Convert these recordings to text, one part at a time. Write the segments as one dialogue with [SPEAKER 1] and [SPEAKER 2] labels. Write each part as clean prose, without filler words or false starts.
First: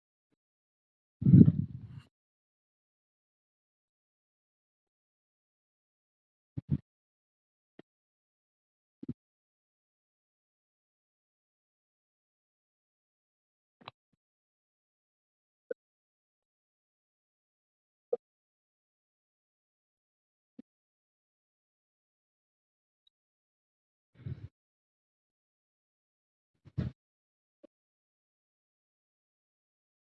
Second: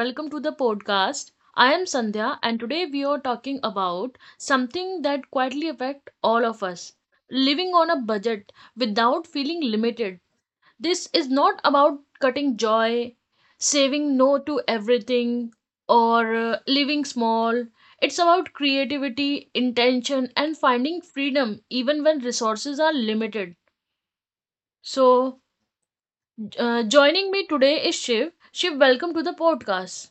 [SPEAKER 1] welcome to the podcast. I am Sandhya, and today we are talking about something that quietly affects all of us living on a budget without feeling limited. This is not about cutting joy, saving no to everything, or living small. It's about creativity, intention, and finding freedom even when resources are limited. So, joining me today is Shiv. Shiv, welcome to the podcast.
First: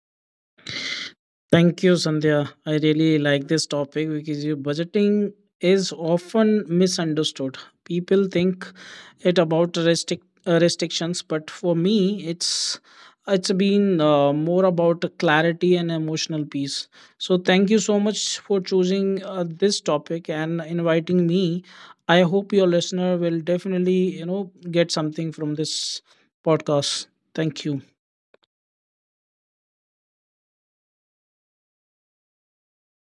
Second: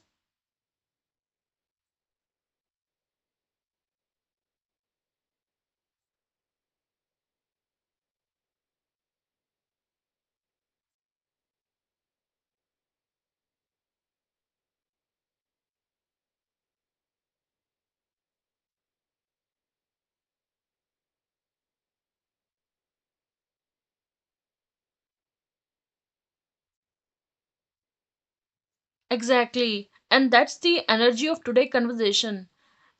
[SPEAKER 2] Thank you, Sandhya. I really like this topic because you budgeting is often misunderstood. People think it about restrictions, but for me, it's been more about clarity and emotional peace. So thank you so much for choosing this topic and inviting me. I hope your listener will definitely get something from this podcast. Thank you.
[SPEAKER 1] Exactly. And that's the energy of today's conversation.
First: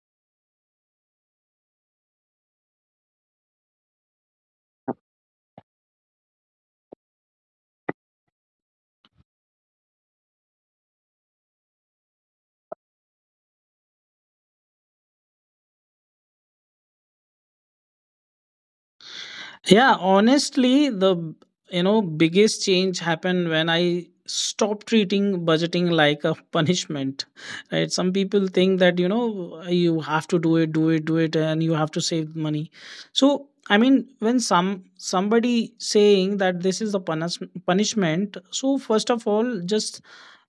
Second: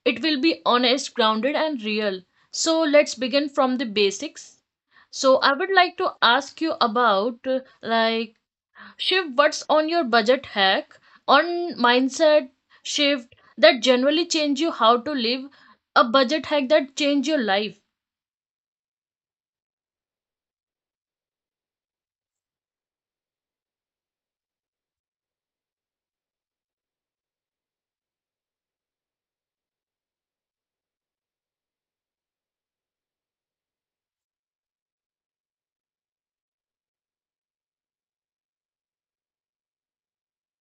[SPEAKER 1] It will be honest, grounded, and real. So let's begin from the basics. So I would like to ask you about like Shiv, what's on your budget hack on mindset shift that generally change you how to live a budget hack that change your life.
[SPEAKER 2] Yeah, honestly, the biggest change happened when I stopped treating budgeting like a punishment. Right? Some people think that you have to do it, do it, do it, and you have to save money. So I mean, when somebody saying that this is the punishment, so first of all, just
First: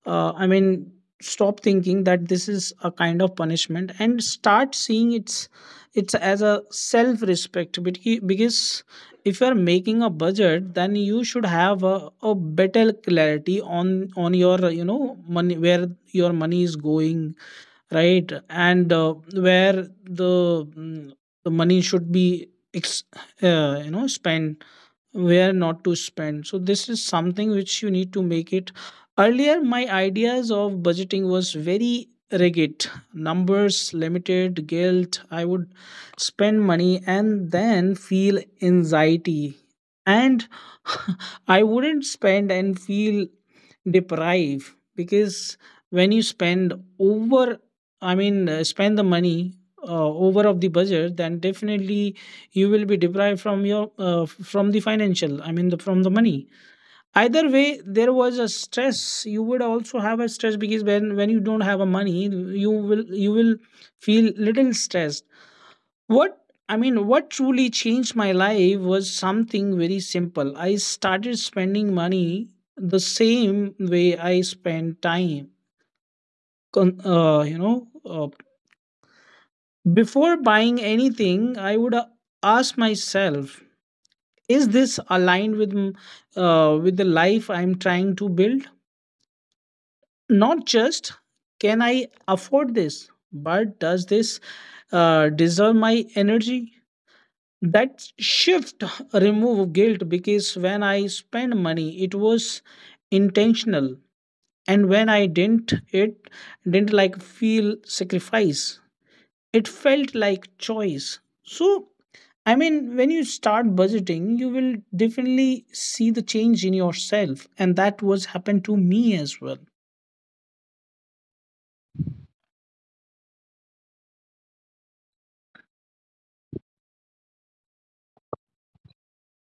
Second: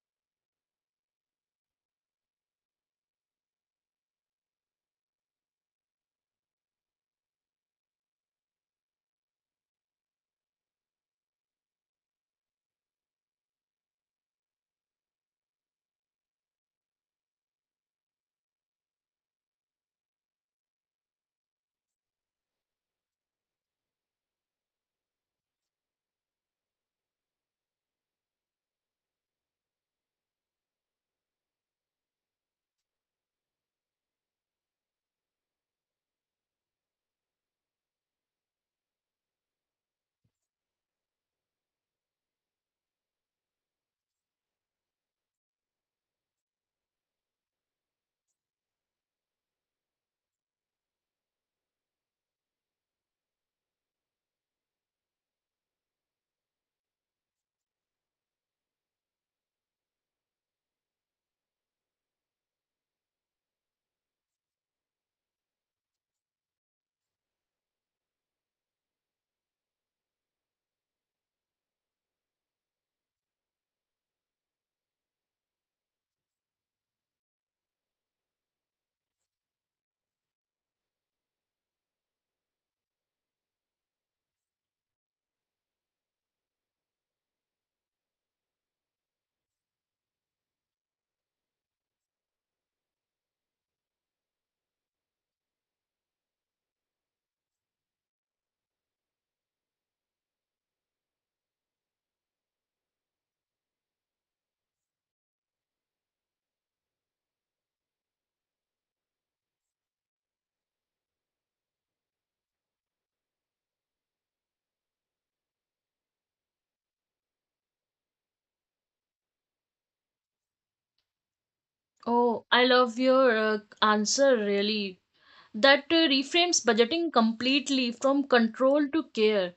[SPEAKER 2] uh, I mean, stop thinking that this is a kind of punishment and start seeing it's as a self respect. Because if you are making a budget, then you should have a better clarity on your money, where your money is going, right, and where the money should be spent, where not to spend, so this is something which you need to make it. Earlier my ideas of budgeting was very rigid, numbers, limited, guilt. I would spend money and then feel anxiety, and I wouldn't spend and feel deprive because when you over spend the money over of the budget, then definitely you will be deprived from your from the financial, from the money. Either way there was a stress. You would also have a stress because when you don't have a money, you will feel little stressed. What I mean, what truly changed my life was something very simple. I started spending money the same way I spend time. Con- uh, you know, uh, Before buying anything, I would ask myself, is this aligned with with the life I'm trying to build? Not just can I afford this, but does this deserve my energy? That shift remove guilt because when I spend money it was intentional, and when I didn't, it didn't like feel sacrifice, it felt like choice. So I mean, when you start budgeting you will definitely see the change in yourself, and that was happened to me as well.
[SPEAKER 1] Oh, I love your answer really. That reframes budgeting completely from control to care.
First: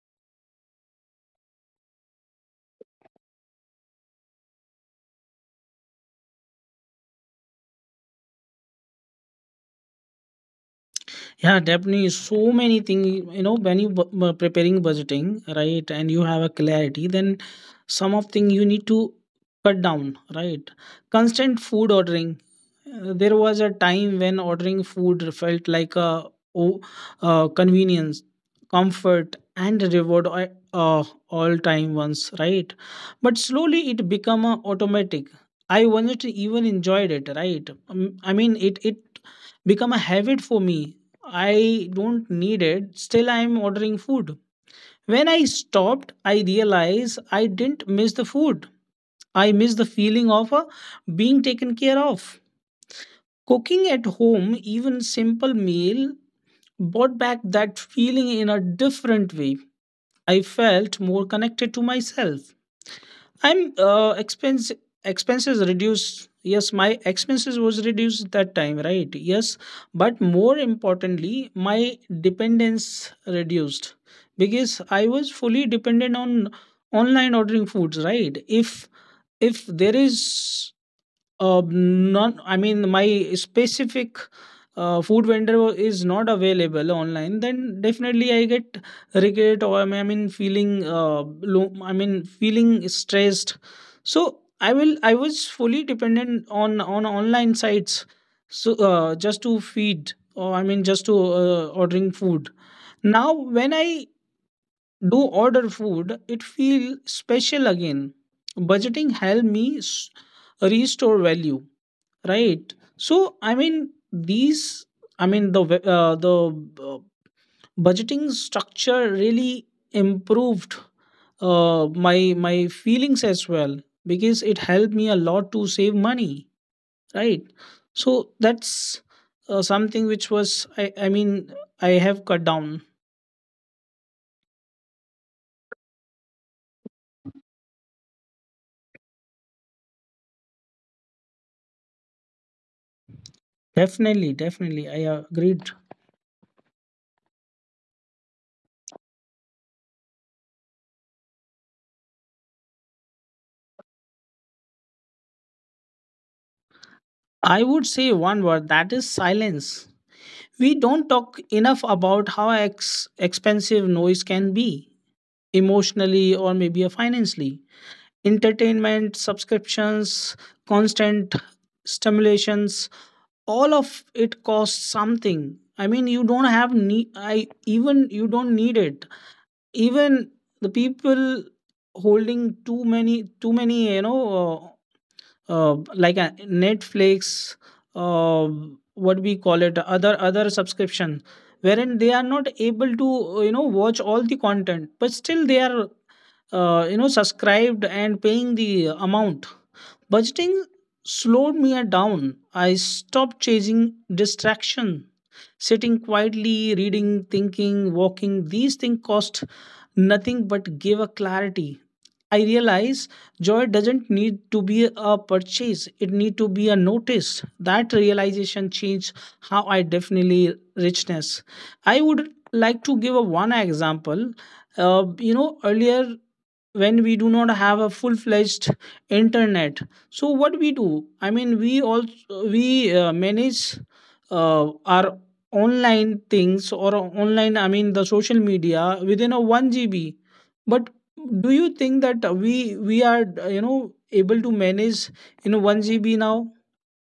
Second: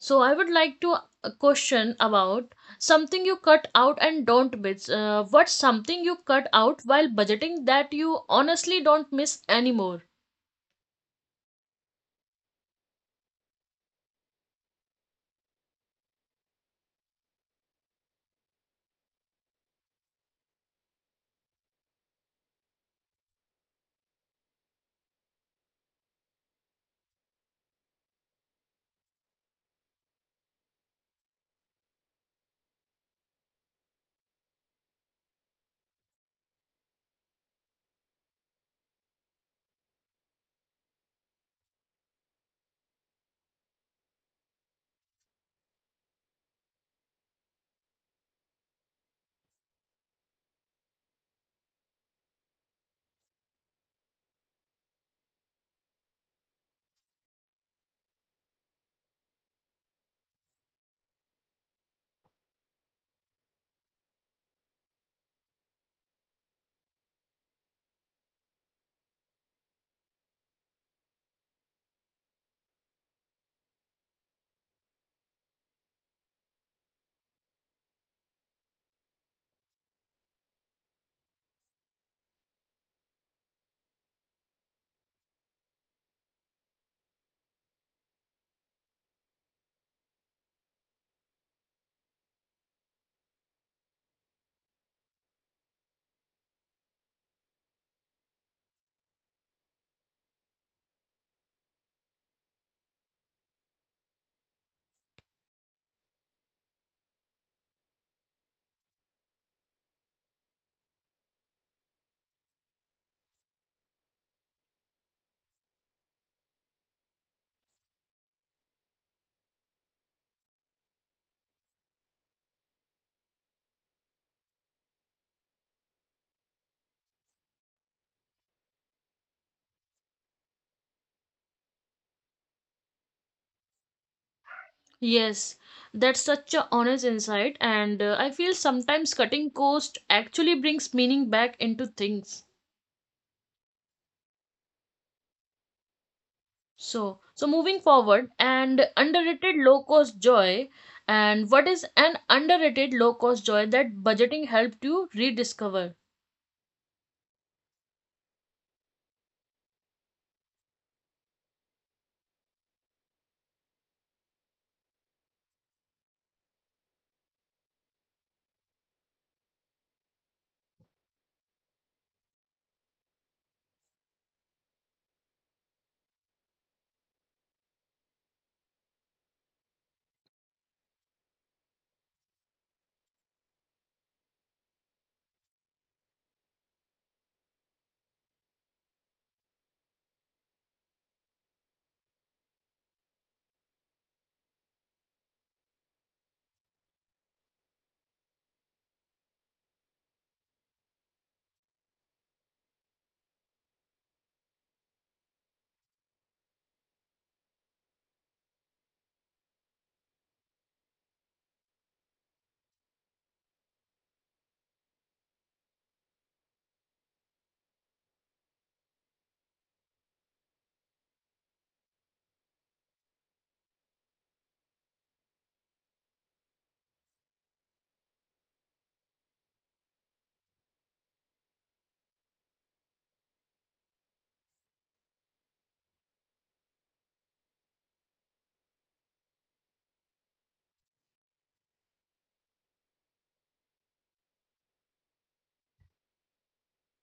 [SPEAKER 1] So I would like to question about something you cut out and don't miss. What's something you cut out while budgeting that you honestly don't miss anymore?
[SPEAKER 2] Yeah, definitely. So many things, you know, when you preparing budgeting, right, and you have a clarity, then some of thing you need to cut down, right? Constant food ordering. There was a time when ordering food felt like a oh, convenience, comfort, and reward all time once, right? But slowly it become a automatic. I once even enjoyed it, right? I mean, it become a habit for me. I don't need it. Still, I'm ordering food. When I stopped, I realized I didn't miss the food. I miss the feeling of being taken care of. Cooking at home, even simple meal, brought back that feeling in a different way. I felt more connected to myself. I'm expense Expenses reduced. Yes, my expenses was reduced that time, right? Yes, but more importantly, my dependence reduced because I was fully dependent on online ordering foods, right? If there is I mean, my specific food vendor is not available online, then definitely I get regret, or I mean feeling low, I mean feeling stressed. So I was fully dependent on online sites, so just to feed, or I mean just to ordering food. Now when I do order food, it feel special again. Budgeting help me restore value, right. So I mean these I mean the ve- the uh, budgeting structure really improved my feelings as well because it helped me a lot to save money, right. So that's something which I mean I have cut down.
[SPEAKER 1] Yes, that's such a honest insight, and I feel sometimes cutting cost actually brings meaning back into things.
[SPEAKER 2] Definitely, I agreed.
[SPEAKER 1] So, moving forward, and underrated low cost joy, and what is an underrated low cost joy that budgeting helped you rediscover?
[SPEAKER 2] I would say one word, that is silence. We don't talk enough about how expensive noise can be, emotionally or maybe financially. Entertainment, subscriptions, constant stimulations, all of it costs something. I mean, you don't have need, I even you don't need it. Even the people holding too many, you know. Like a Netflix, uh, what we call it, other subscription, wherein they are not able to watch all the content, but still they are subscribed and paying the amount. Budgeting slowed me down. I stopped chasing distraction, sitting quietly, reading, thinking, walking. These things cost nothing but give a clarity. I realize joy doesn't need to be a purchase, it need to be a notice. That realization changed how I definitely richness. I would like to give a one example. Earlier when we do not have a full fledged internet, so what we do, I mean we also we manage our online things or online, I mean the social media within a 1 GB. But do you think that we are, you know, able to manage in 1 GB now?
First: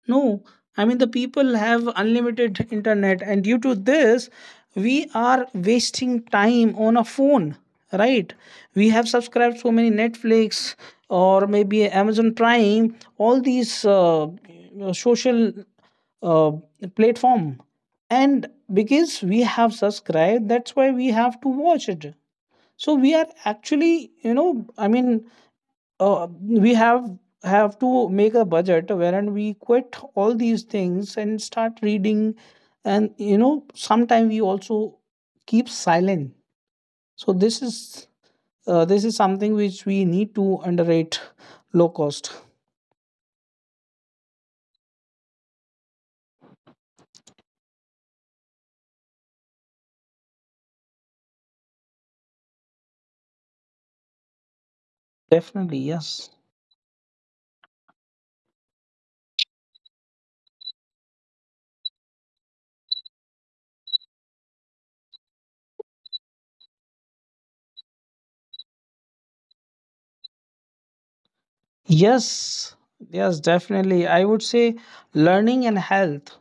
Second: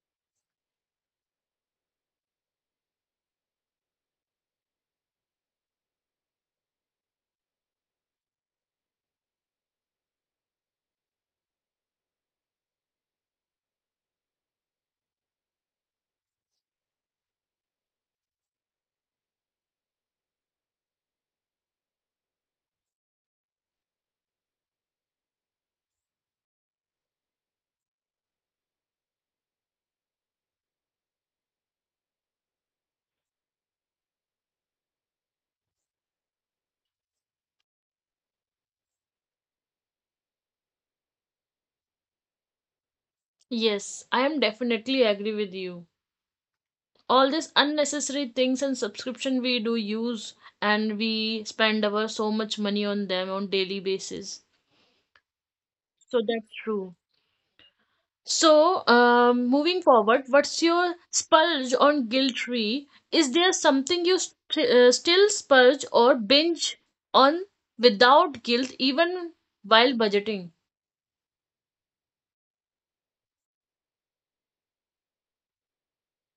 [SPEAKER 2] No, I mean, the people have unlimited internet, and due to this, we are wasting time on a phone, right? We have subscribed so many Netflix or maybe Amazon Prime, all these social uh, platform, and because we have subscribed, that's why we have to watch it. So we are actually, you know, I mean, we have to make a budget wherein we quit all these things and start reading, and you know sometimes we also keep silent. So this is, this is something which we need to underrate low cost.
[SPEAKER 1] Yes, I am definitely agree with you. All these unnecessary things and subscription we do use, and we spend our so much money on them on daily basis.
[SPEAKER 2] Definitely,
[SPEAKER 1] So
[SPEAKER 2] yes.
[SPEAKER 1] that's true. So, moving forward, what's your spurge on guilt tree? Is there something you still spurge or binge on without guilt even while budgeting?
[SPEAKER 2] Yes yes definitely, I would say learning and health.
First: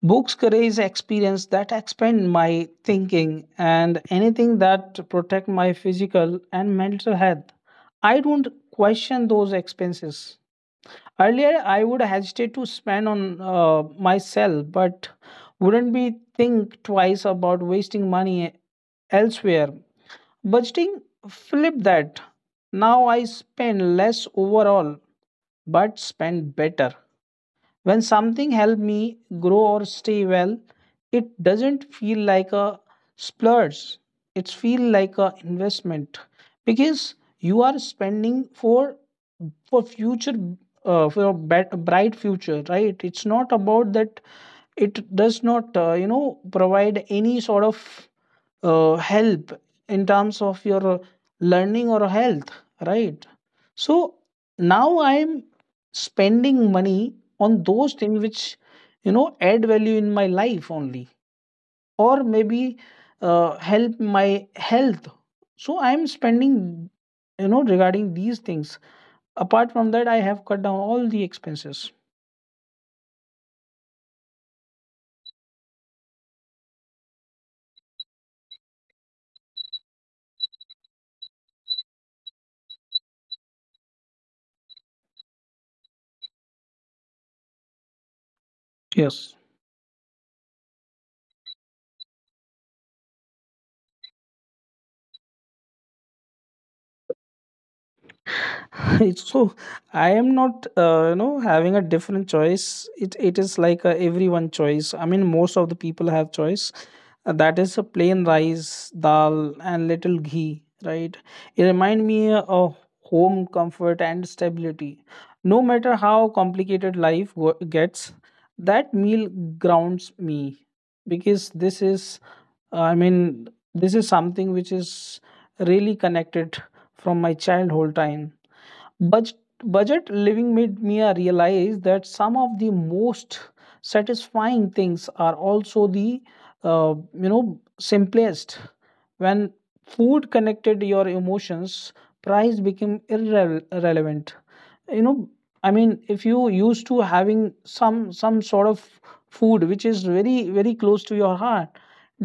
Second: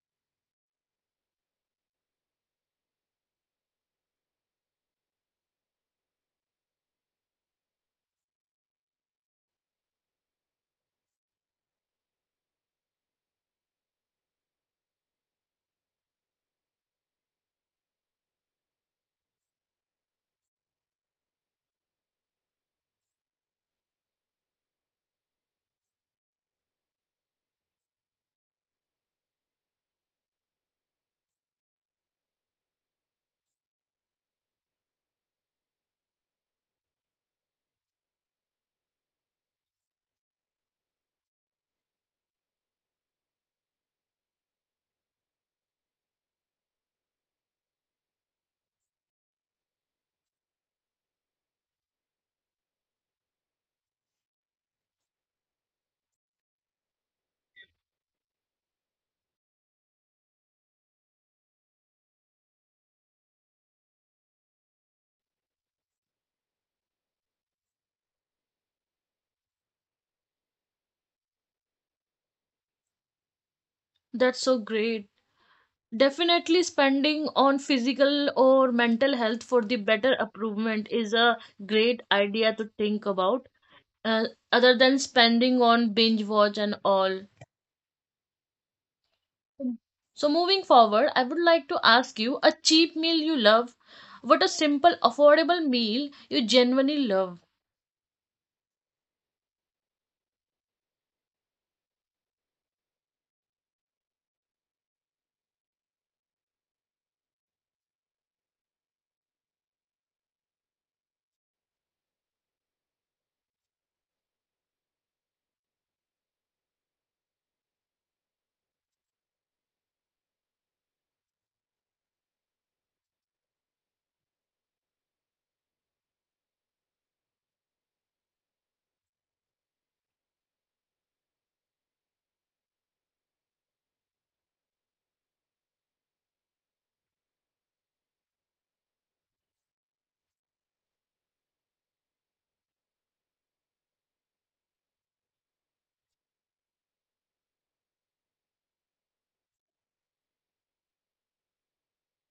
[SPEAKER 2] Books create experience that expand my thinking, and anything that protect my physical and mental health. I don't question those expenses. Earlier, I would hesitate to spend on myself, but wouldn't be think twice about wasting money elsewhere. Budgeting flipped that. Now I spend less overall, but spend better. When something helped me grow or stay well, it doesn't feel like a splurge. It feels like an investment because you are spending for future, for a bright future, right? It's not about that. It does not provide any sort of help in terms of your learning or health, right? So now I'm spending money on those things which, you know, add value in my life only, or maybe help my health. So I am spending, you know, regarding these things. Apart from that, I have cut down all the expenses.
[SPEAKER 1] That's so great. Definitely spending on physical or mental health for the better improvement is a great idea to think about, uh, other than spending on binge watch and all.
[SPEAKER 2] Yes.
[SPEAKER 1] So, moving forward, I would like to ask you a cheap meal you love. What a simple, affordable meal you genuinely love.
[SPEAKER 2] So I am not, having a different choice. It is like a everyone choice. I mean most of the people have choice. That is a plain rice, dal, and little ghee, right. It remind me of home, comfort and stability. No matter how complicated gets, that meal grounds me because this is, I mean, this is something which is really connected from my childhood time. Budget, Budget living made me realize that some of the most satisfying things are also the simplest. When food connected your emotions, price became irrelevant. You know, I mean, if you used to having some sort of food which is very very close to your heart,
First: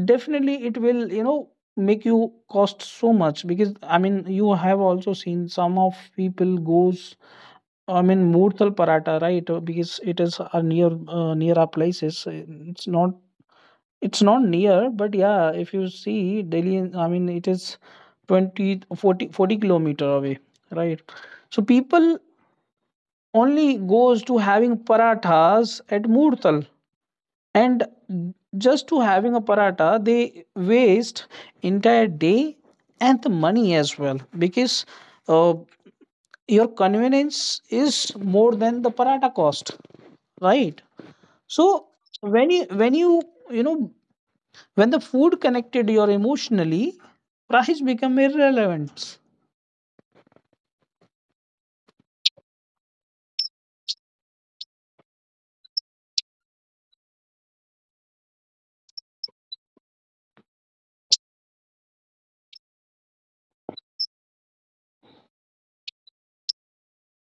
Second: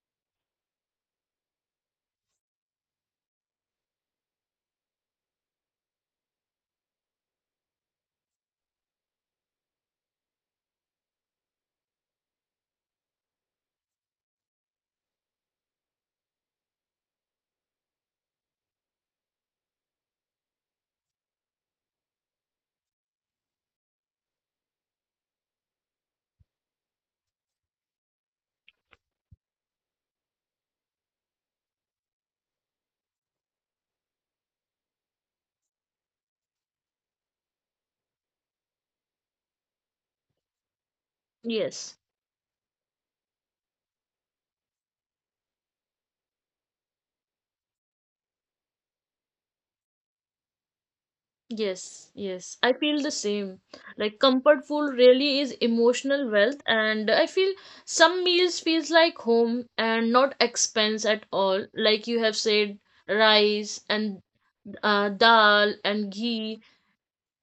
[SPEAKER 2] definitely it will, you know, make you cost so much because I mean you have also seen some of people goes, I mean murtal paratha, right. Because it is near our places. It's not, it's not near, but yeah, if you see Delhi, I mean it is twenty forty forty kilometer away, right. So people only goes to having parathas at murtal, and just to having a paratha they waste entire day and the money as well because uh, your convenience is more than the paratha cost, right. So
[SPEAKER 1] Yes.
[SPEAKER 2] when you you know, when the food connected your emotionally, price become irrelevant.
[SPEAKER 1] Yes, yes, I feel the same. Like comfort food really is emotional wealth, and I feel some meals feels like home and not expense at all. Like you have said, rice and dal and ghee,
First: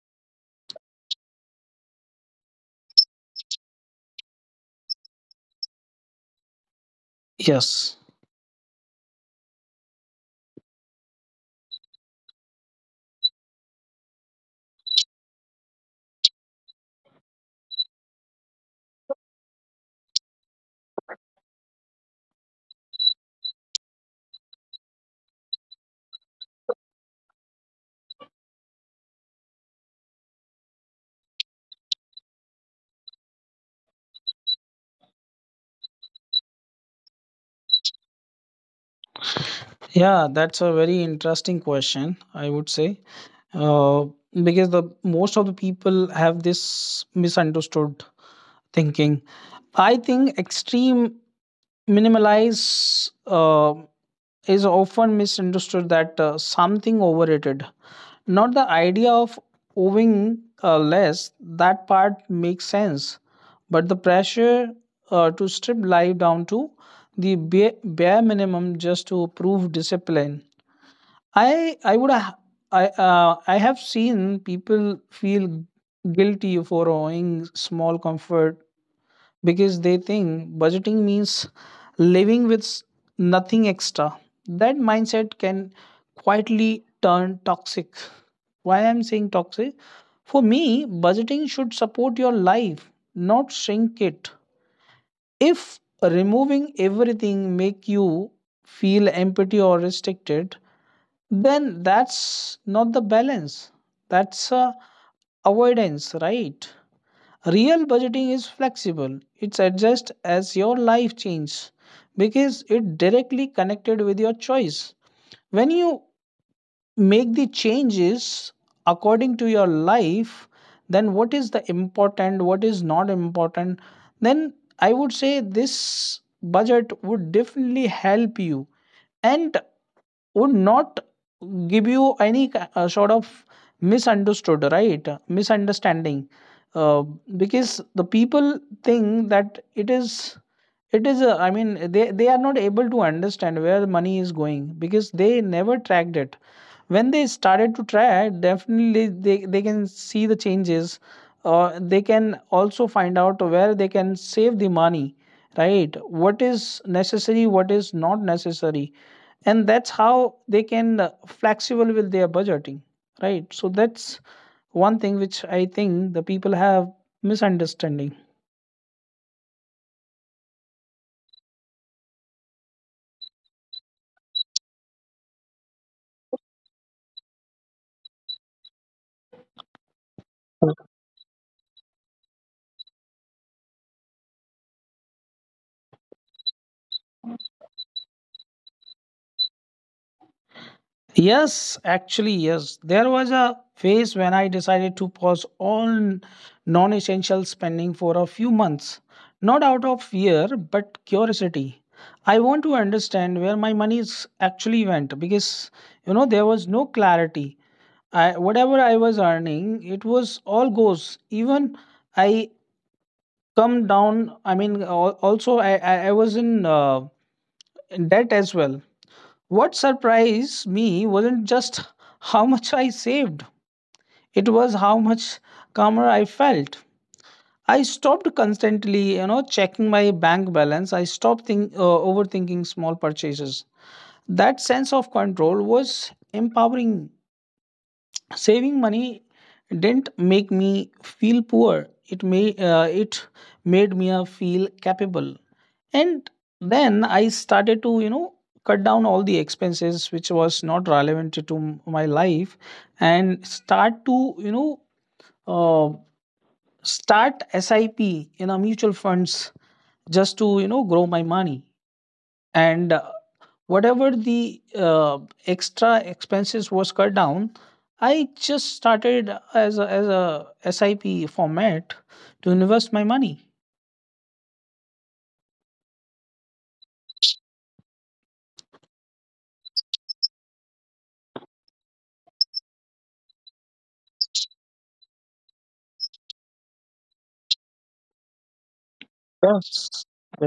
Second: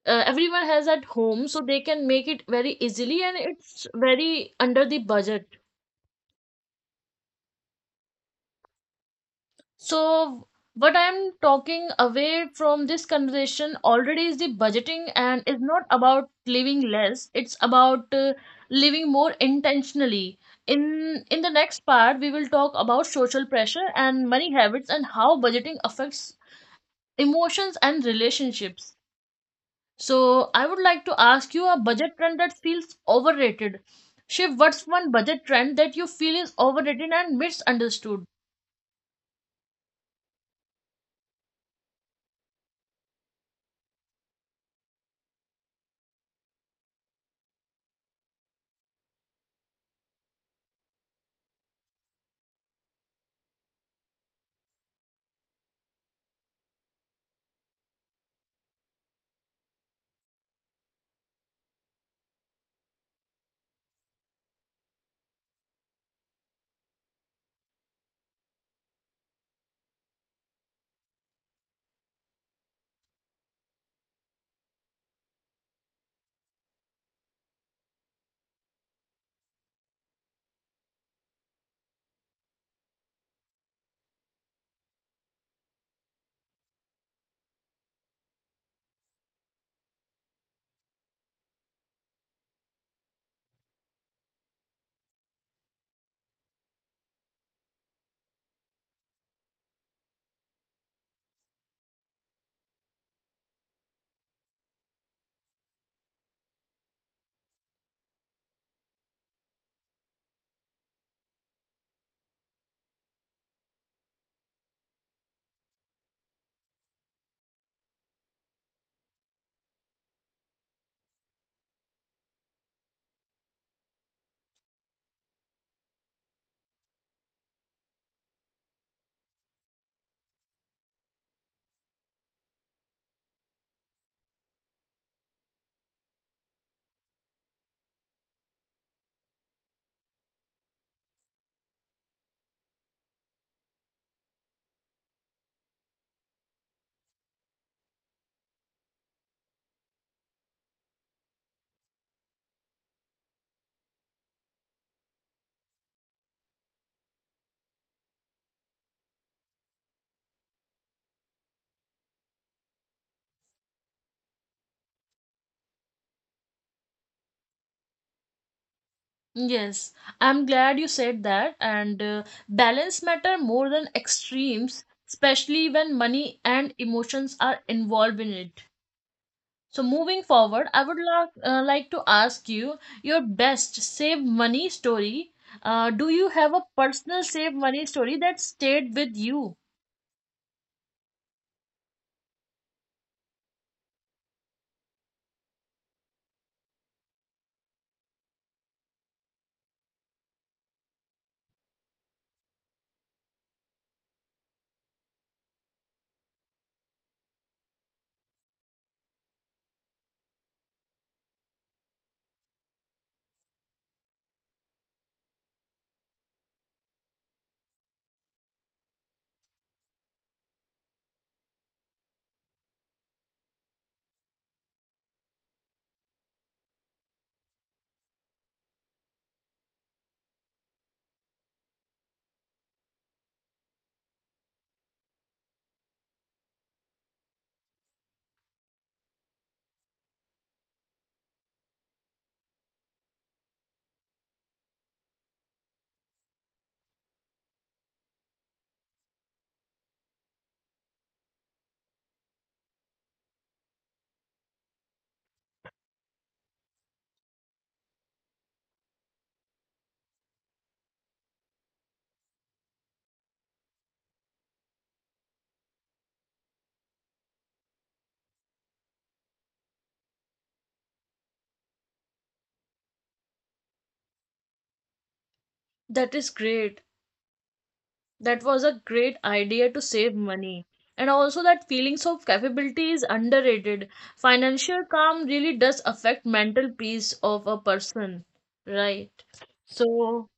[SPEAKER 1] everyone has at home, so they can make it very easily, and it's very under the budget.
[SPEAKER 2] Yes.
[SPEAKER 1] So, what I'm talking away from this conversation already is the budgeting, and is not about living less, it's about living more intentionally. In the next part, we will talk about social pressure and money habits and how budgeting affects emotions and relationships. So, I would like to ask you a budget trend that feels overrated. Shiv, what's one budget trend that you feel is overrated and misunderstood?
[SPEAKER 2] Yeah, that's a very interesting question, I would say. Uh, because the most of the people have this misunderstood thinking. I think extreme minimalize is often misunderstood that something overrated. Not the idea of owing less, that part makes sense, but the pressure to strip life down to the bare, bare minimum just to prove discipline. I I would ha- I have seen people feel guilty for owing small comfort because they think budgeting means living with nothing extra. That mindset can quietly turn toxic. Why I'm saying toxic? For me, budgeting should support your life, not shrink it. If removing everything make you feel empty or restricted, then that's not the balance. That's a avoidance, right? Real budgeting is flexible. It's adjust as your life changes because it directly connected with your choice. When you make the changes according to your life, then what is the important, what is not important, then I would say this budget would definitely help you. And would not give you any sort of misunderstood right misunderstanding uh, because the people think that it is I mean they are not able to understand where the money is going because they never tracked it. When they started to track, definitely they can see the changes. They can also find out where they can save the money, right? What is necessary, what is not necessary, and that's how they can flexible with their budgeting, right? So that's one thing which I think the people have misunderstanding.
[SPEAKER 1] Yes, I'm glad you said that. And balance matter more than extremes, especially when money and emotions are involved in it. So moving forward, I would like to ask you your best save money story. Do you have a personal save money story that stayed with you?
[SPEAKER 2] Yes, actually, yes. There was a phase when I decided to pause all non essential spending for a few months, not out of fear, but curiosity. I want to understand where my money is actually went because, there was no clarity. Whatever I was earning, it was all goes. Even I come down, I mean, also I was in debt as well. What surprised me wasn't just how much I saved, it was how much calmer I felt. I stopped constantly, checking my bank balance. I stopped overthinking small purchases. That sense of control was empowering. Saving money didn't make me feel poor, it made me feel capable. And then I started to cut down all the expenses which was not relevant to my life, and start to uh, start sip in a mutual funds just to grow my money. And whatever the extra expenses was cut down, I just started as a sip format to invest my money.
[SPEAKER 1] That is great. That was a great idea to save money. And also, that feelings of capability is underrated. Financial calm really does affect mental peace of a person, right?
[SPEAKER 2] Yes.
[SPEAKER 1] So,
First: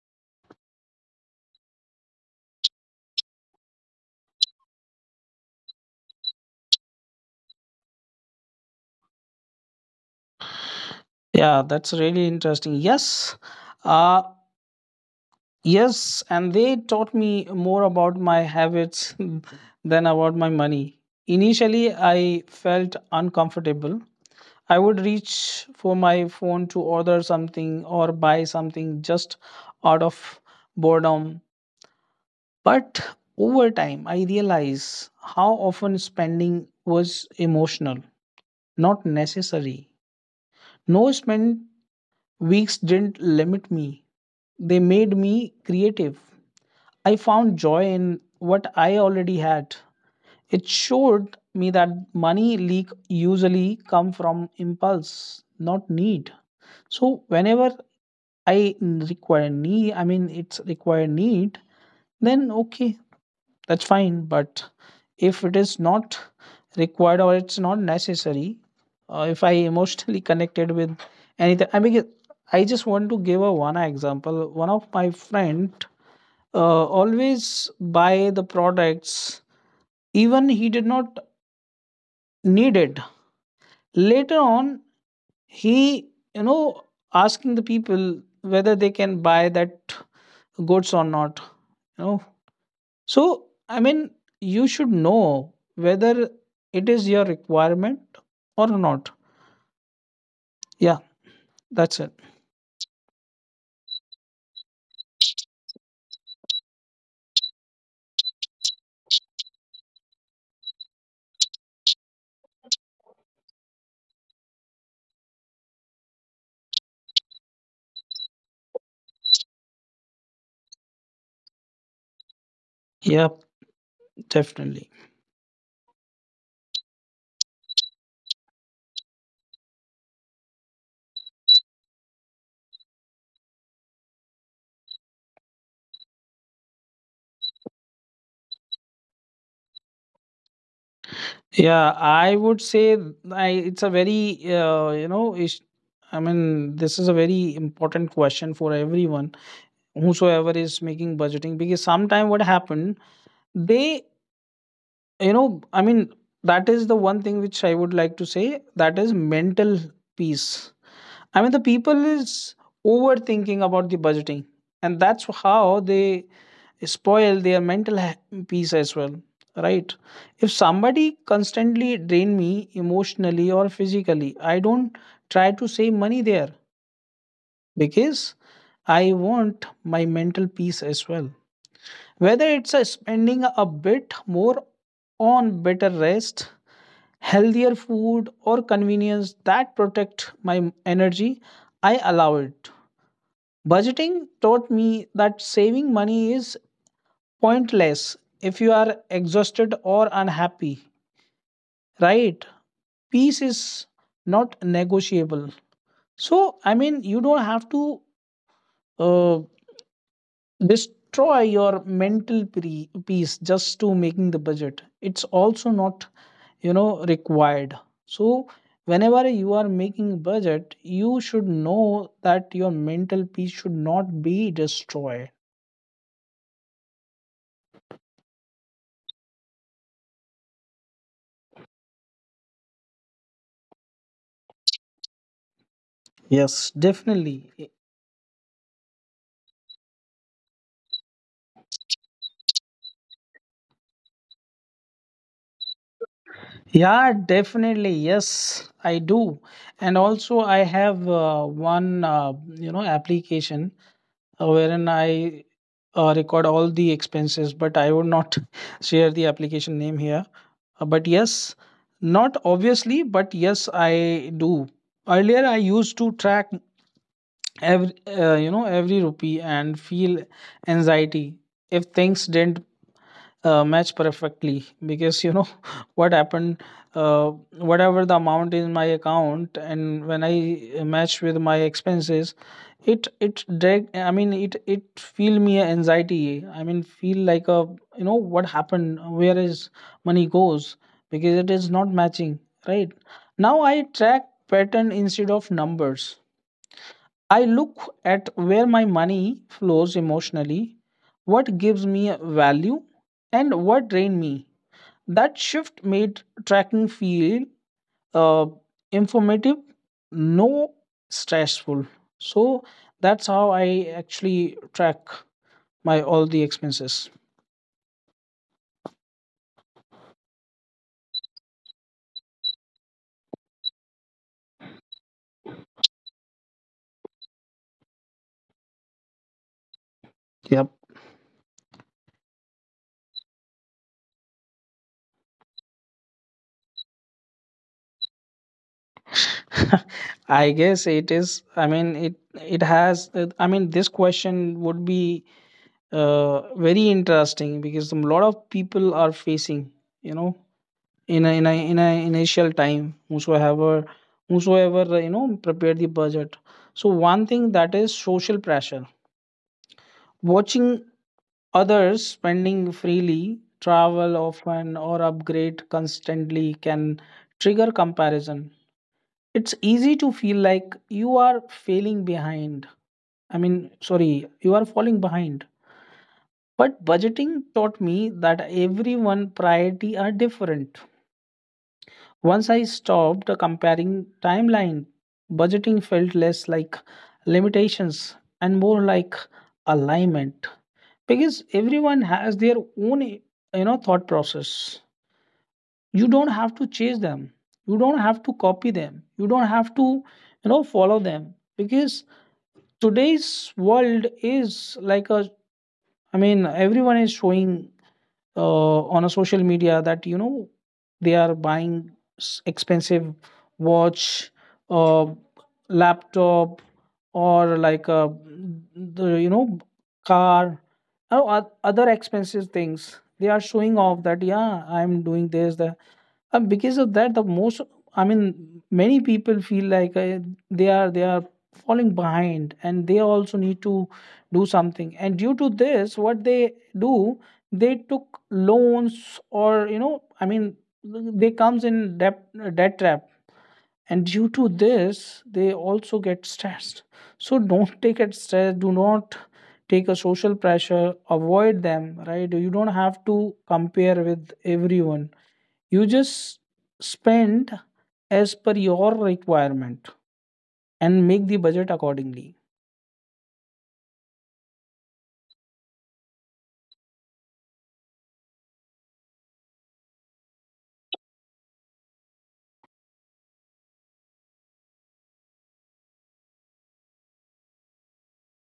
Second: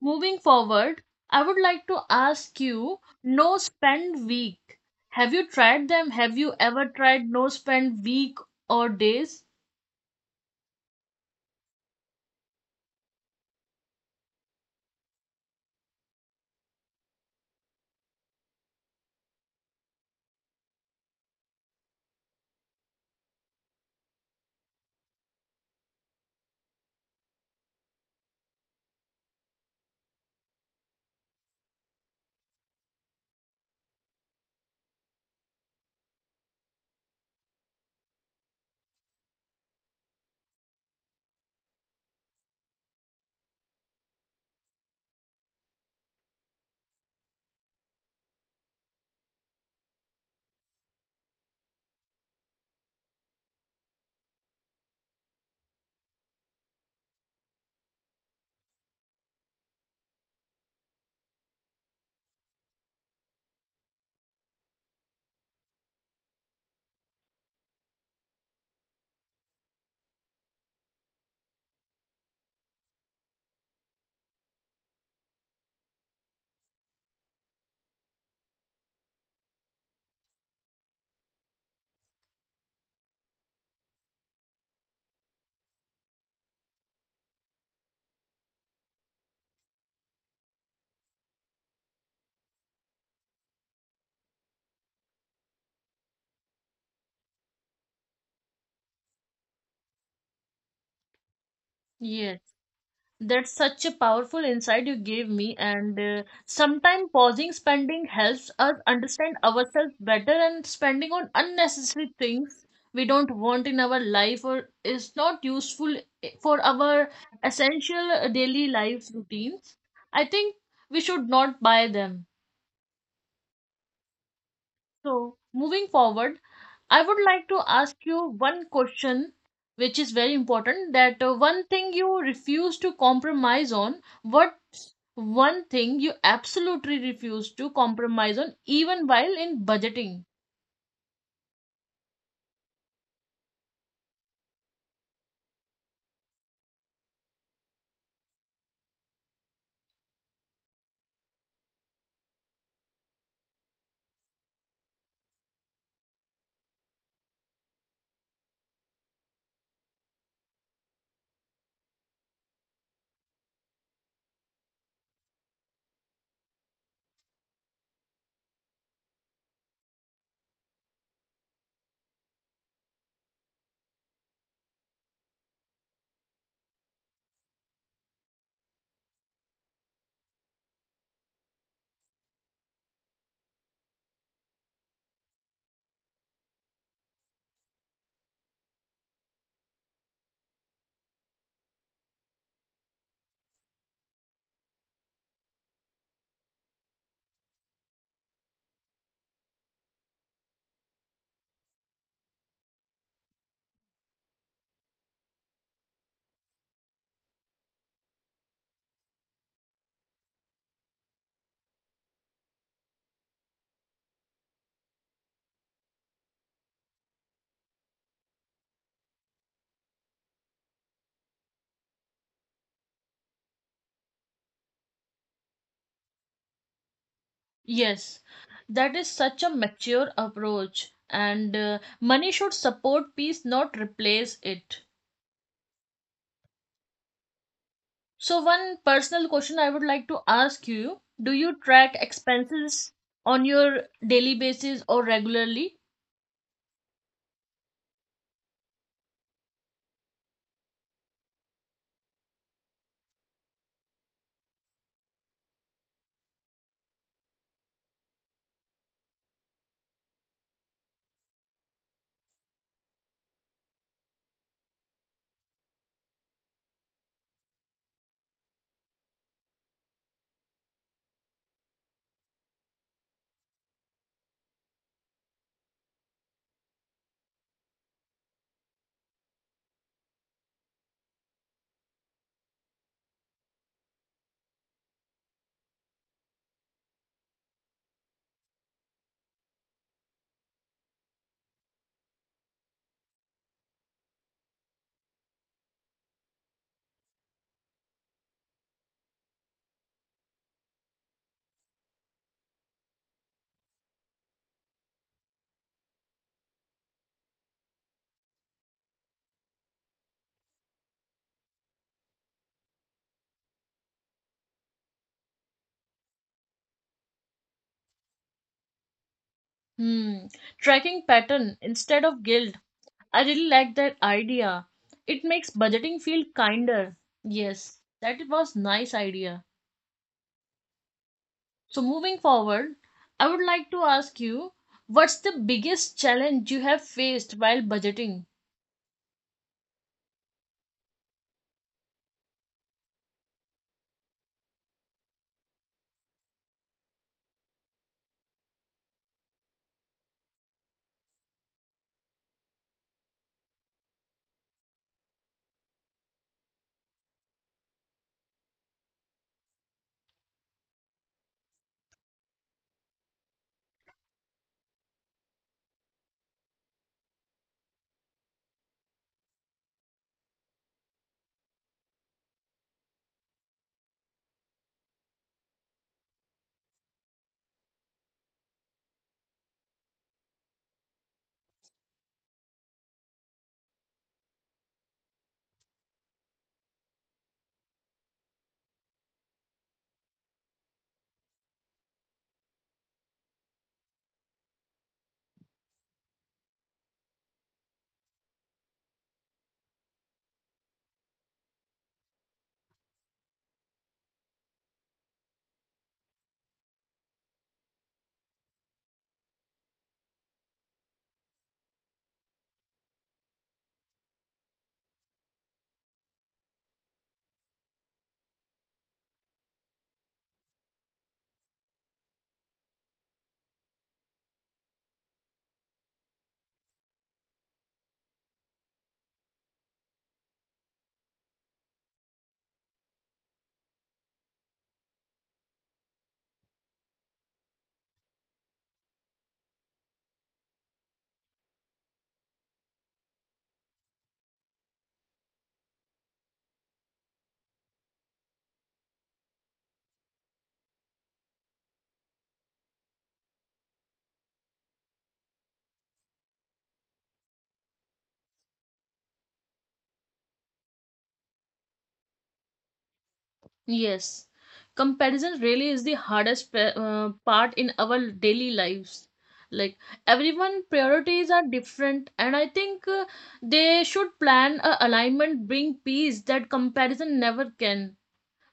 [SPEAKER 1] moving forward, I would like to ask you no spend week. Have you tried them? Have you ever tried no spend week or days?
[SPEAKER 2] Yeah, that's really interesting. Yes. uh yes, and they taught me more about my habits than about my money. Initially I felt uncomfortable. I would reach for my phone to order something or buy something just out of boredom. But over time, I realize how often spending was emotional, not necessary. No spend weeks didn't limit me, they made me creative. I found joy in what I already had. It showed me that money leak usually come from impulse, not need. So whenever I require need, I mean, it's require need, then okay, that's fine. But if it is not required or it's not necessary, if I emotionally connected with anything, I mean, I just want to give a one example. One of my friend uh, always buy the products, even he did not need it. Later on, he, asking the people whether they can buy that goods or not. You know, so I mean, you should know whether it is your requirement or not. Yeah, that's it.
[SPEAKER 1] Yes. That's such a powerful insight you gave me, and sometimes pausing spending helps us understand ourselves better. And spending on unnecessary things we don't want in our life or is not useful for our essential daily life routines, I think we should not buy them.
[SPEAKER 2] Yeah, definitely.
[SPEAKER 1] So, moving forward, I would like to ask you one question, which is very important. That one thing you refuse to compromise on, what's one thing you absolutely refuse to compromise on, even while in budgeting?
[SPEAKER 2] Yeah, I would say it's a very ish, I mean, this is a very important question for everyone, whosoever is making budgeting, because sometimes what happened, they I mean that is the one thing which I would like to say, that is mental peace. I mean the people is overthinking about the budgeting and that's how they spoil their mental peace as well, right? If somebody constantly drain me emotionally or physically, I don't try to save money there, because I want my mental peace as well. Whether it's a spending a bit more on better rest, healthier food or convenience that protect my energy, I allow it. Budgeting taught me that saving money is pointless if you are exhausted or unhappy, right? Peace is not negotiable. So I mean you don't have to uh, destroy your mental peace just to making the budget, it's also not required. So whenever you are making budget you should know that your mental peace should not be destroyed.
[SPEAKER 1] Yes, that is such a mature approach, and money should support peace, not replace it.
[SPEAKER 2] Yes, definitely.
[SPEAKER 1] So, one personal question I would like to ask you. Do you track expenses on your daily basis or regularly?
[SPEAKER 2] Yeah, definitely, yes I do. And also I have one application wherein I record all the expenses, but I would not share the application name here. But yes, not obviously, but yes, I do. Earlier, I used to track every rupee and feel anxiety if things didn't match perfectly because what happened. uh, Whatever the amount in my account and when I match with my expenses, it drag, I mean it feel me a anxiety, I mean feel like a what happened, where is money goes, because it is not matching, right? Now I track pattern instead of numbers. I look at where my money flows emotionally, what gives me value, and what drains me. That shift made tracking feel uh, informative, no stressful. So that's how I actually track my all the expenses.
[SPEAKER 1] Hmm. Tracking pattern instead of guilt. I really like that idea. It makes budgeting feel kinder. Yes, that was nice idea.
[SPEAKER 2] Yep.
[SPEAKER 1] So moving forward, I would like to ask you, what's the biggest challenge you have faced while budgeting?
[SPEAKER 2] I guess it is. I mean, it has. I mean, this question would be very interesting because a lot of people are facing, you know, in a initial time, whosoever whosoever you know prepare the budget. So one thing that is social pressure. Watching others spending freely, travel often, or upgrade constantly can trigger comparison. It's easy to feel like you are failing behind. I mean, sorry, you are falling behind. But budgeting taught me that everyone priority are different. Once I stopped comparing timeline, budgeting felt less like limitations and more like alignment, because everyone has their own thought process. You don't have to chase them. You don't have to copy them. You don't have to follow them, because today's world is like a, I mean everyone is showing on a social media that they are buying expensive watch, uh, laptop, or like the car, or other expensive things they are showing off that yeah I'm doing this that. And because of that the most, I mean many people feel like they are falling behind and they also need to do something, and due to this what they do, they took loans or I mean, they comes in debt trap, and due to this, they also get stressed. So don't take it stress. Do not take a social pressure. Avoid them. Right? You don't have to compare with everyone. You just spend as per your requirement and make the budget accordingly.
[SPEAKER 1] Yes, comparison really is the hardest part in our daily lives. Like everyone priorities are different, and I think they should plan a alignment bring peace that comparison never can.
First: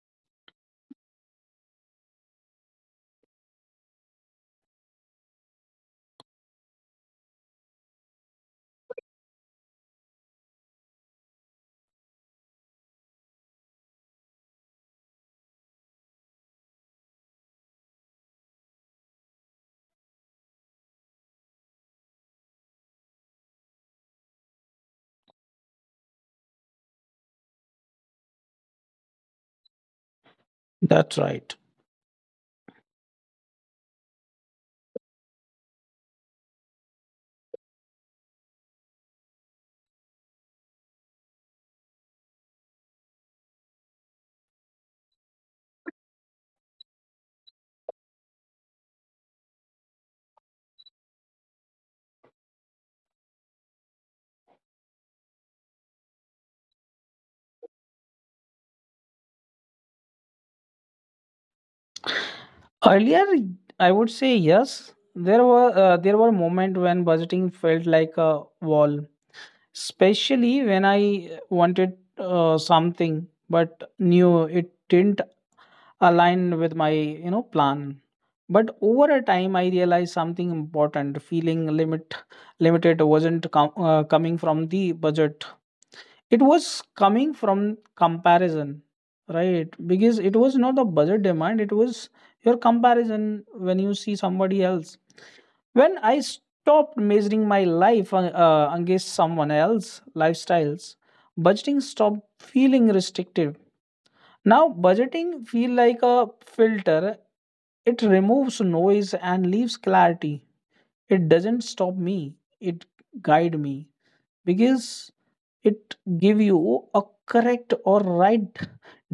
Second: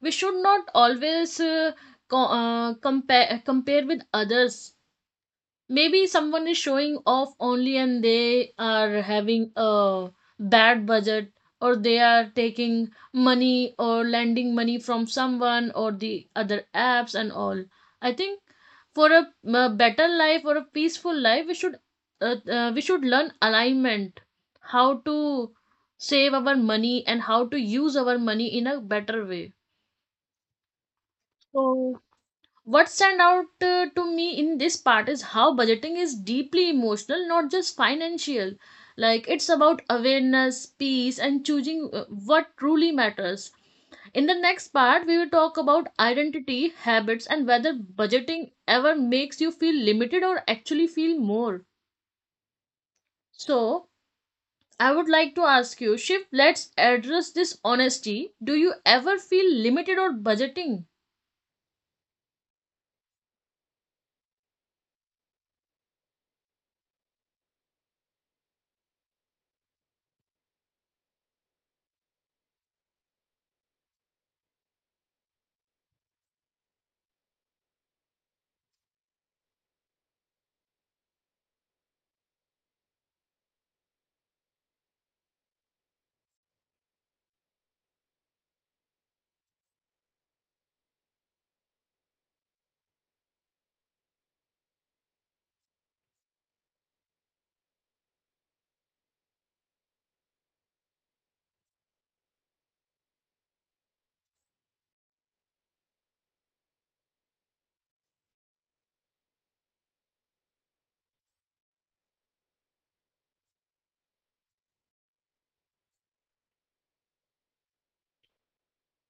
[SPEAKER 1] We should not always compare with others, maybe someone is showing off only and they are having a bad budget, or they are taking money or lending money from someone or the other apps and all. I think for a better life or a peaceful life, we should learn alignment, how to save our money and how to use our money in a better way.
[SPEAKER 2] That's right.
[SPEAKER 1] So, what stand out to me in this part is how budgeting is deeply emotional, not just financial. Like, it's about awareness, peace, and choosing what truly matters. In the next part, we will talk about identity habits and whether budgeting ever makes you feel limited or actually feel more. So, I would like to ask you, Shiv, let's address this honesty. Do you ever feel limited or budgeting?
[SPEAKER 2] Earlier, I would say yes. There were moments when budgeting felt like a wall, especially when I wanted something but knew it didn't aligned with my plan. But over a time I realized something important: feeling limited wasn't coming from the budget, it was coming from comparison, right? Because it was not the budget demand, it was your comparison, when you see somebody else. When I stopped measuring my life against someone else lifestyles, budgeting stopped feeling restrictive. Now, budgeting feel like a filter. It removes noise and leaves clarity. It doesn't stop me. It guide me, because it give you a correct or right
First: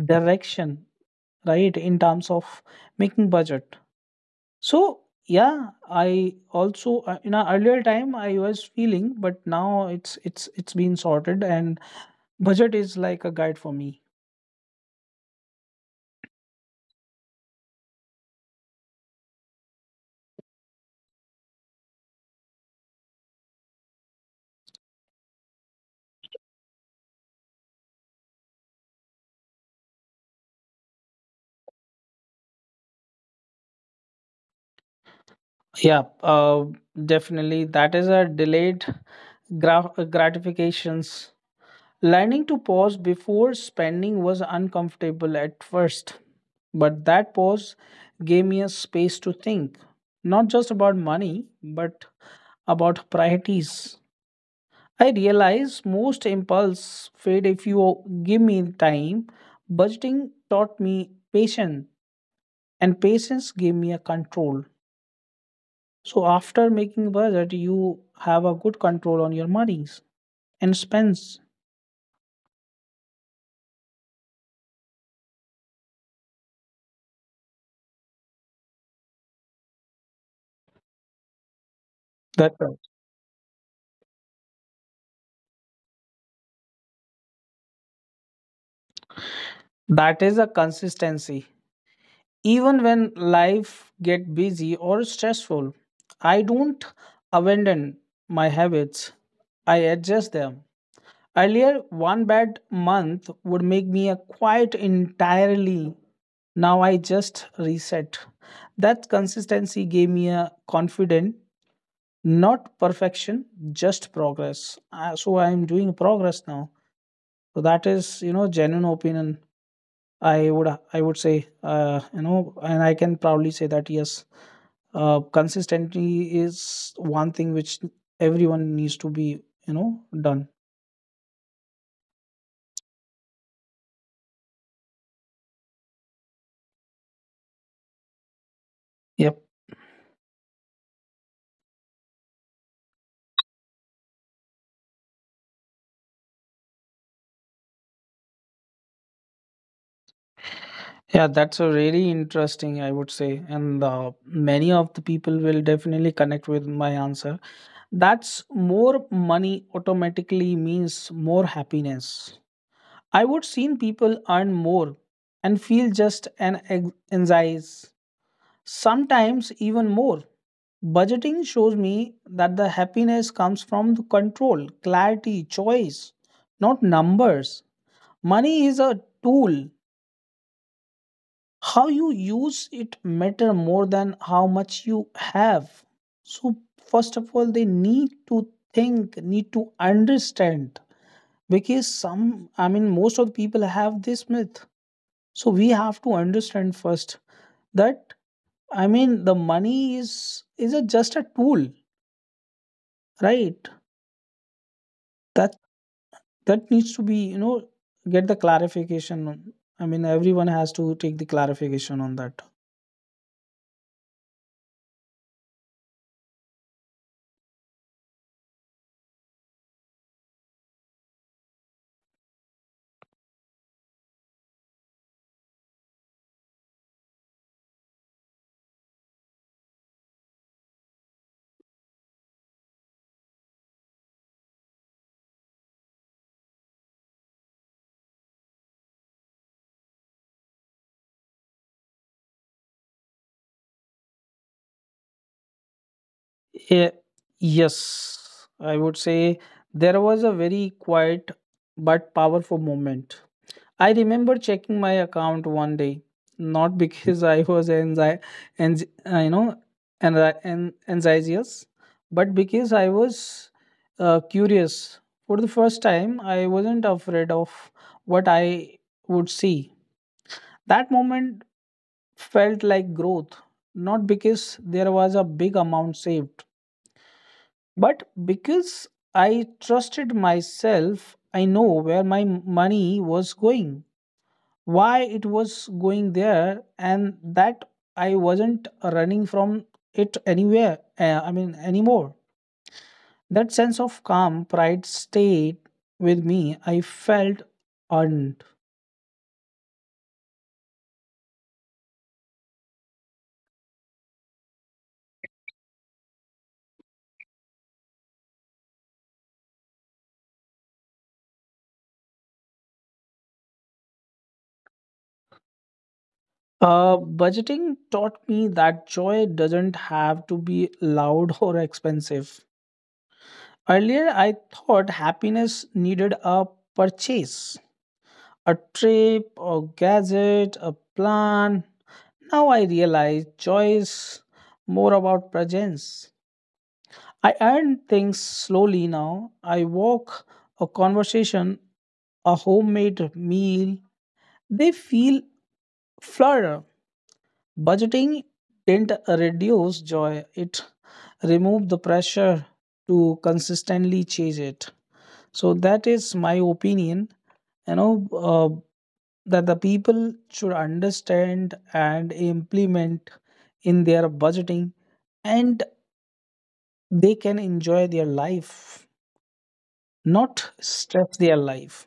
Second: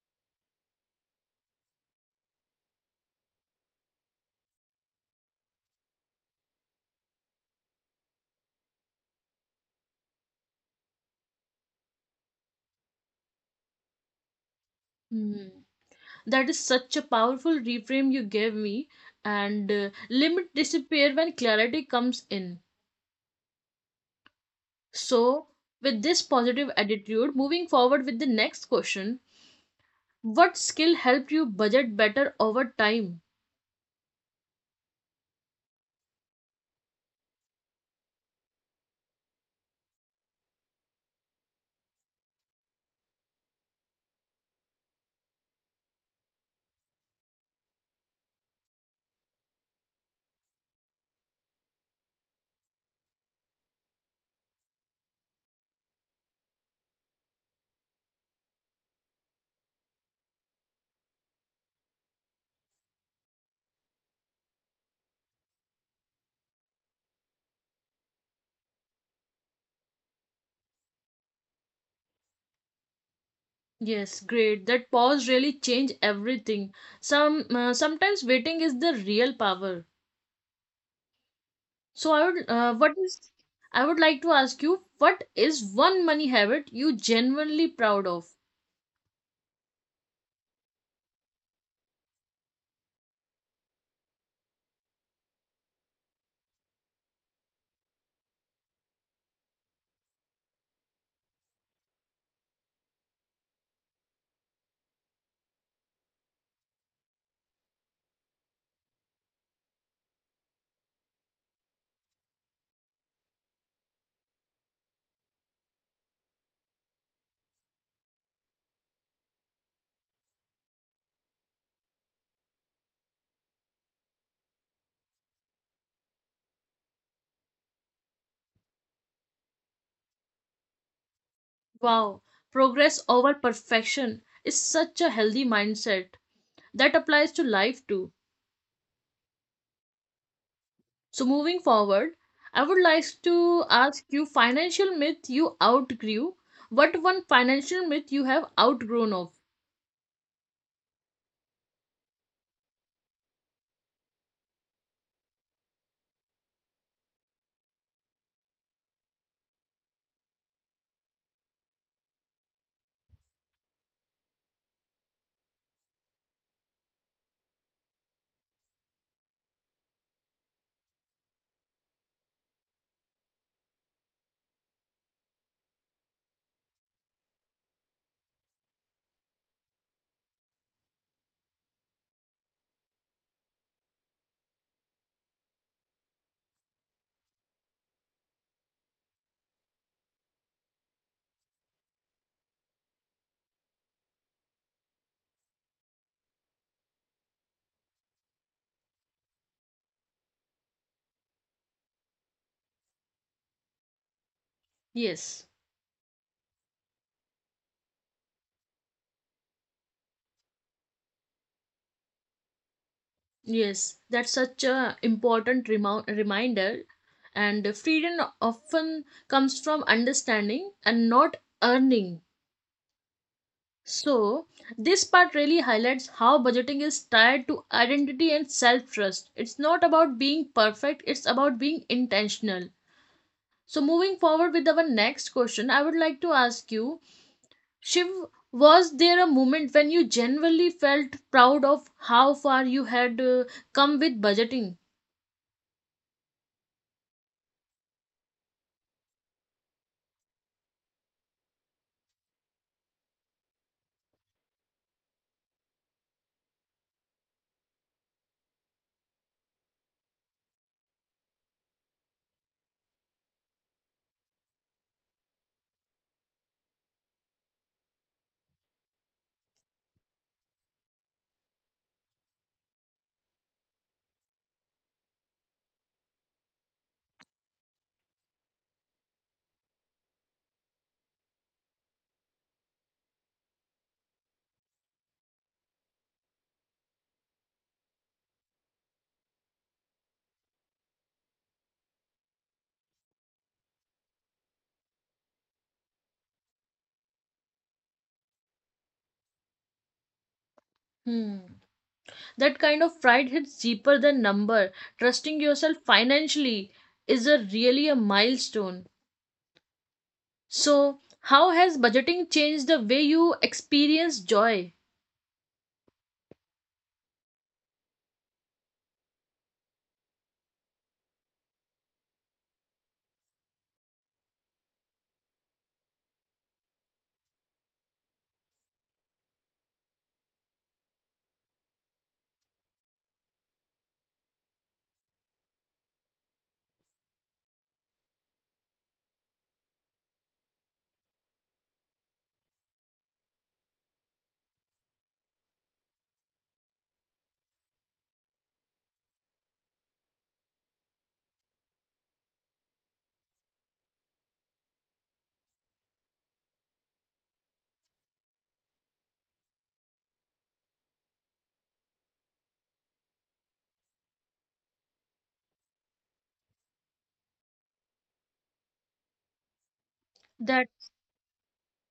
[SPEAKER 2] direction, right, in terms of making budget. So yeah, I also in an earlier time I was feeling, but now it's been sorted and budget is like a guide for me.
[SPEAKER 1] Hmm. That is such a powerful reframe you gave me, and limit disappear when clarity comes in. So, with this positive attitude, moving forward with the next question. What skill helped you budget better over time?
[SPEAKER 2] Yeah, definitely that is a delayed gratifications. Learning to pause before spending was uncomfortable at first, but that pause gave me a space to think, not just about money, but about priorities. I realize most impulse fade if you give me time. Budgeting taught me patience, and patience gave me a control. So after making budget, you have a good control on your monies and spends.
[SPEAKER 1] Yes, great. That pause really changed everything. Sometimes waiting is the real power. So
[SPEAKER 2] That's right.
[SPEAKER 1] I would like to ask you, what is one money habit you genuinely proud of?
[SPEAKER 2] That is a consistency. Even when life get busy or stressful, I don't abandon my habits. I adjust them. Earlier, one bad month would make me a quiet entirely. Now I just reset. That consistency gave me a confident, not perfection, just progress. So I am doing progress now. So that is, genuine opinion I would I would say and I can proudly say that yes, consistency is one thing which everyone needs to be done.
[SPEAKER 1] Wow, progress over perfection is such a healthy mindset that applies to life too.
[SPEAKER 2] Yep.
[SPEAKER 1] So, moving forward, I would like to ask you financial myth you outgrew. What one financial myth you have outgrown of?
[SPEAKER 2] Yeah, that's a really interesting, I would say, and many of the people will definitely connect with my answer. That's more money automatically means more happiness. I would seen people earn more and feel just an anxiety, sometimes even more. Budgeting shows me that the happiness comes from the control, clarity, choice, not numbers. Money is a tool. How you use it matter more than how much you have. So first of all, they need to think, need to understand because some, I mean, most of the people have this myth. So we have to understand first that I mean the money is a, just a tool, right?
[SPEAKER 1] Yes,
[SPEAKER 2] That. That needs to be get the clarification on. I mean everyone has to take the clarification on that.
[SPEAKER 1] yes, that's such a important reminder. And freedom often comes from understanding and not earning. So, this part really highlights how budgeting is tied to identity and self trust. It's not about being perfect, it's about being intentional. So, moving forward with our next question, I would like to ask you Shiv, was there a moment when you genuinely felt proud of how far you had come with budgeting?
[SPEAKER 2] Eh, yes, I would say there was a very quiet but powerful moment. I remember checking my account one day, not because I was anx- uh, you know anxious, but because I was curious. For the first time I wasn't afraid of what I would see. That moment felt like growth, not because there was a big amount saved, but because I trusted myself. I know where my money was going, why it was going there, and that I wasn't running from it anymore. That sense of calm pride stayed with me. I felt earned.
[SPEAKER 1] Hmm. That kind of pride hits deeper than number. Trusting yourself financially is a really a milestone. So, how has budgeting changed the way you experience joy?
[SPEAKER 2] Budgeting taught me that joy doesn't have to be loud or expensive. Earlier, I thought happiness needed a purchase, a trip, a gadget, a plan. Now I realize joy is more about presence. I earn things slowly now. I walk, a conversation, a homemade meal. They feel flour. Budgeting didn't reduce joy, it removed the pressure to consistently chase it. So, that is my opinion. You know, uh, that the people should understand and implement in their budgeting and they can enjoy their life, not
[SPEAKER 1] That,
[SPEAKER 2] stress their life.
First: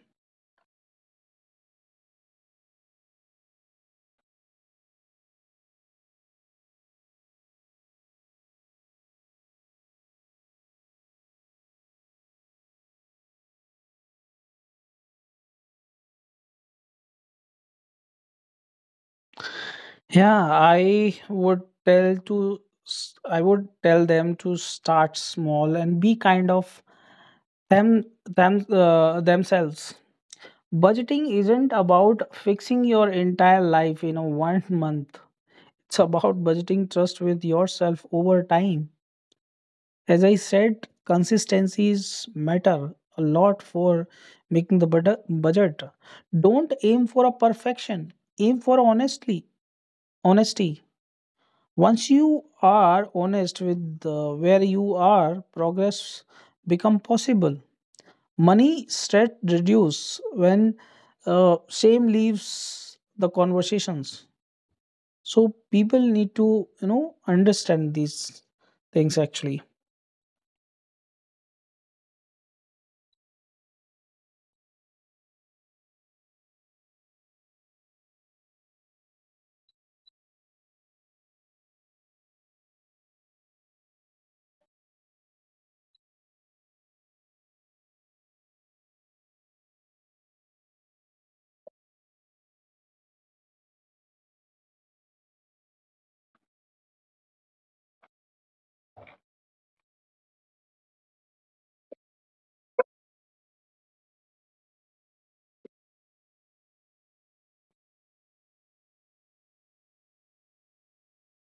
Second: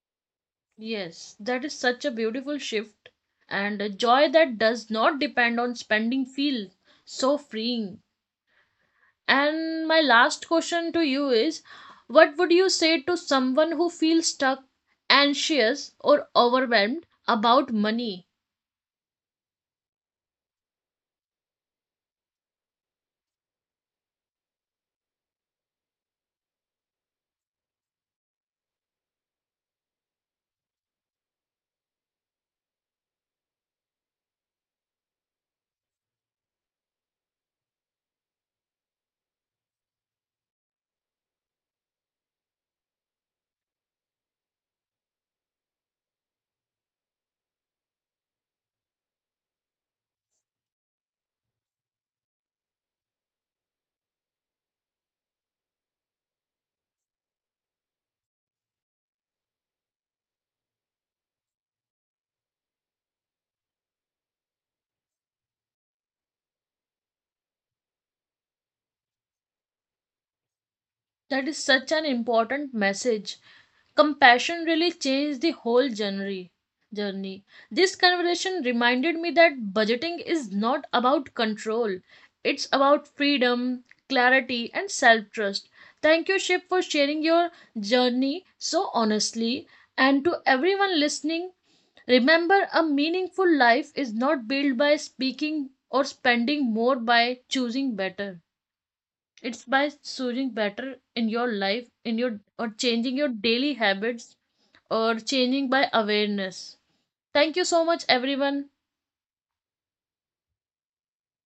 [SPEAKER 1] yes, that is such a beautiful shift. And a joy that does not depend on spending feels so freeing. And my last question to you is what would you say to someone who feels stuck, anxious, or overwhelmed about money?
[SPEAKER 2] Yeah, I would tell them to start small and be kind of them themselves. Budgeting isn't about fixing your entire life in a one month, it's about budgeting trust with yourself over time. As I said, consistencies matter a lot for making the budget. Don't aim for a perfection, aim for honestly honesty. Once you are honest with where you are, progress become possible. Money stress reduce when shame leaves the conversations. So people need to understand these things actually.
[SPEAKER 1] That is such an important message. Compassion really changed the whole journey. This conversation reminded me that budgeting is not about control, it's about freedom, clarity, and self trust. Thank you, ship, for sharing your journey so honestly. And to everyone listening, remember, a meaningful life is not built by speaking or spending more by choosing better. It's by choosing better in your life, in your, or changing your daily habits, or changing by awareness. Thank you so much, everyone.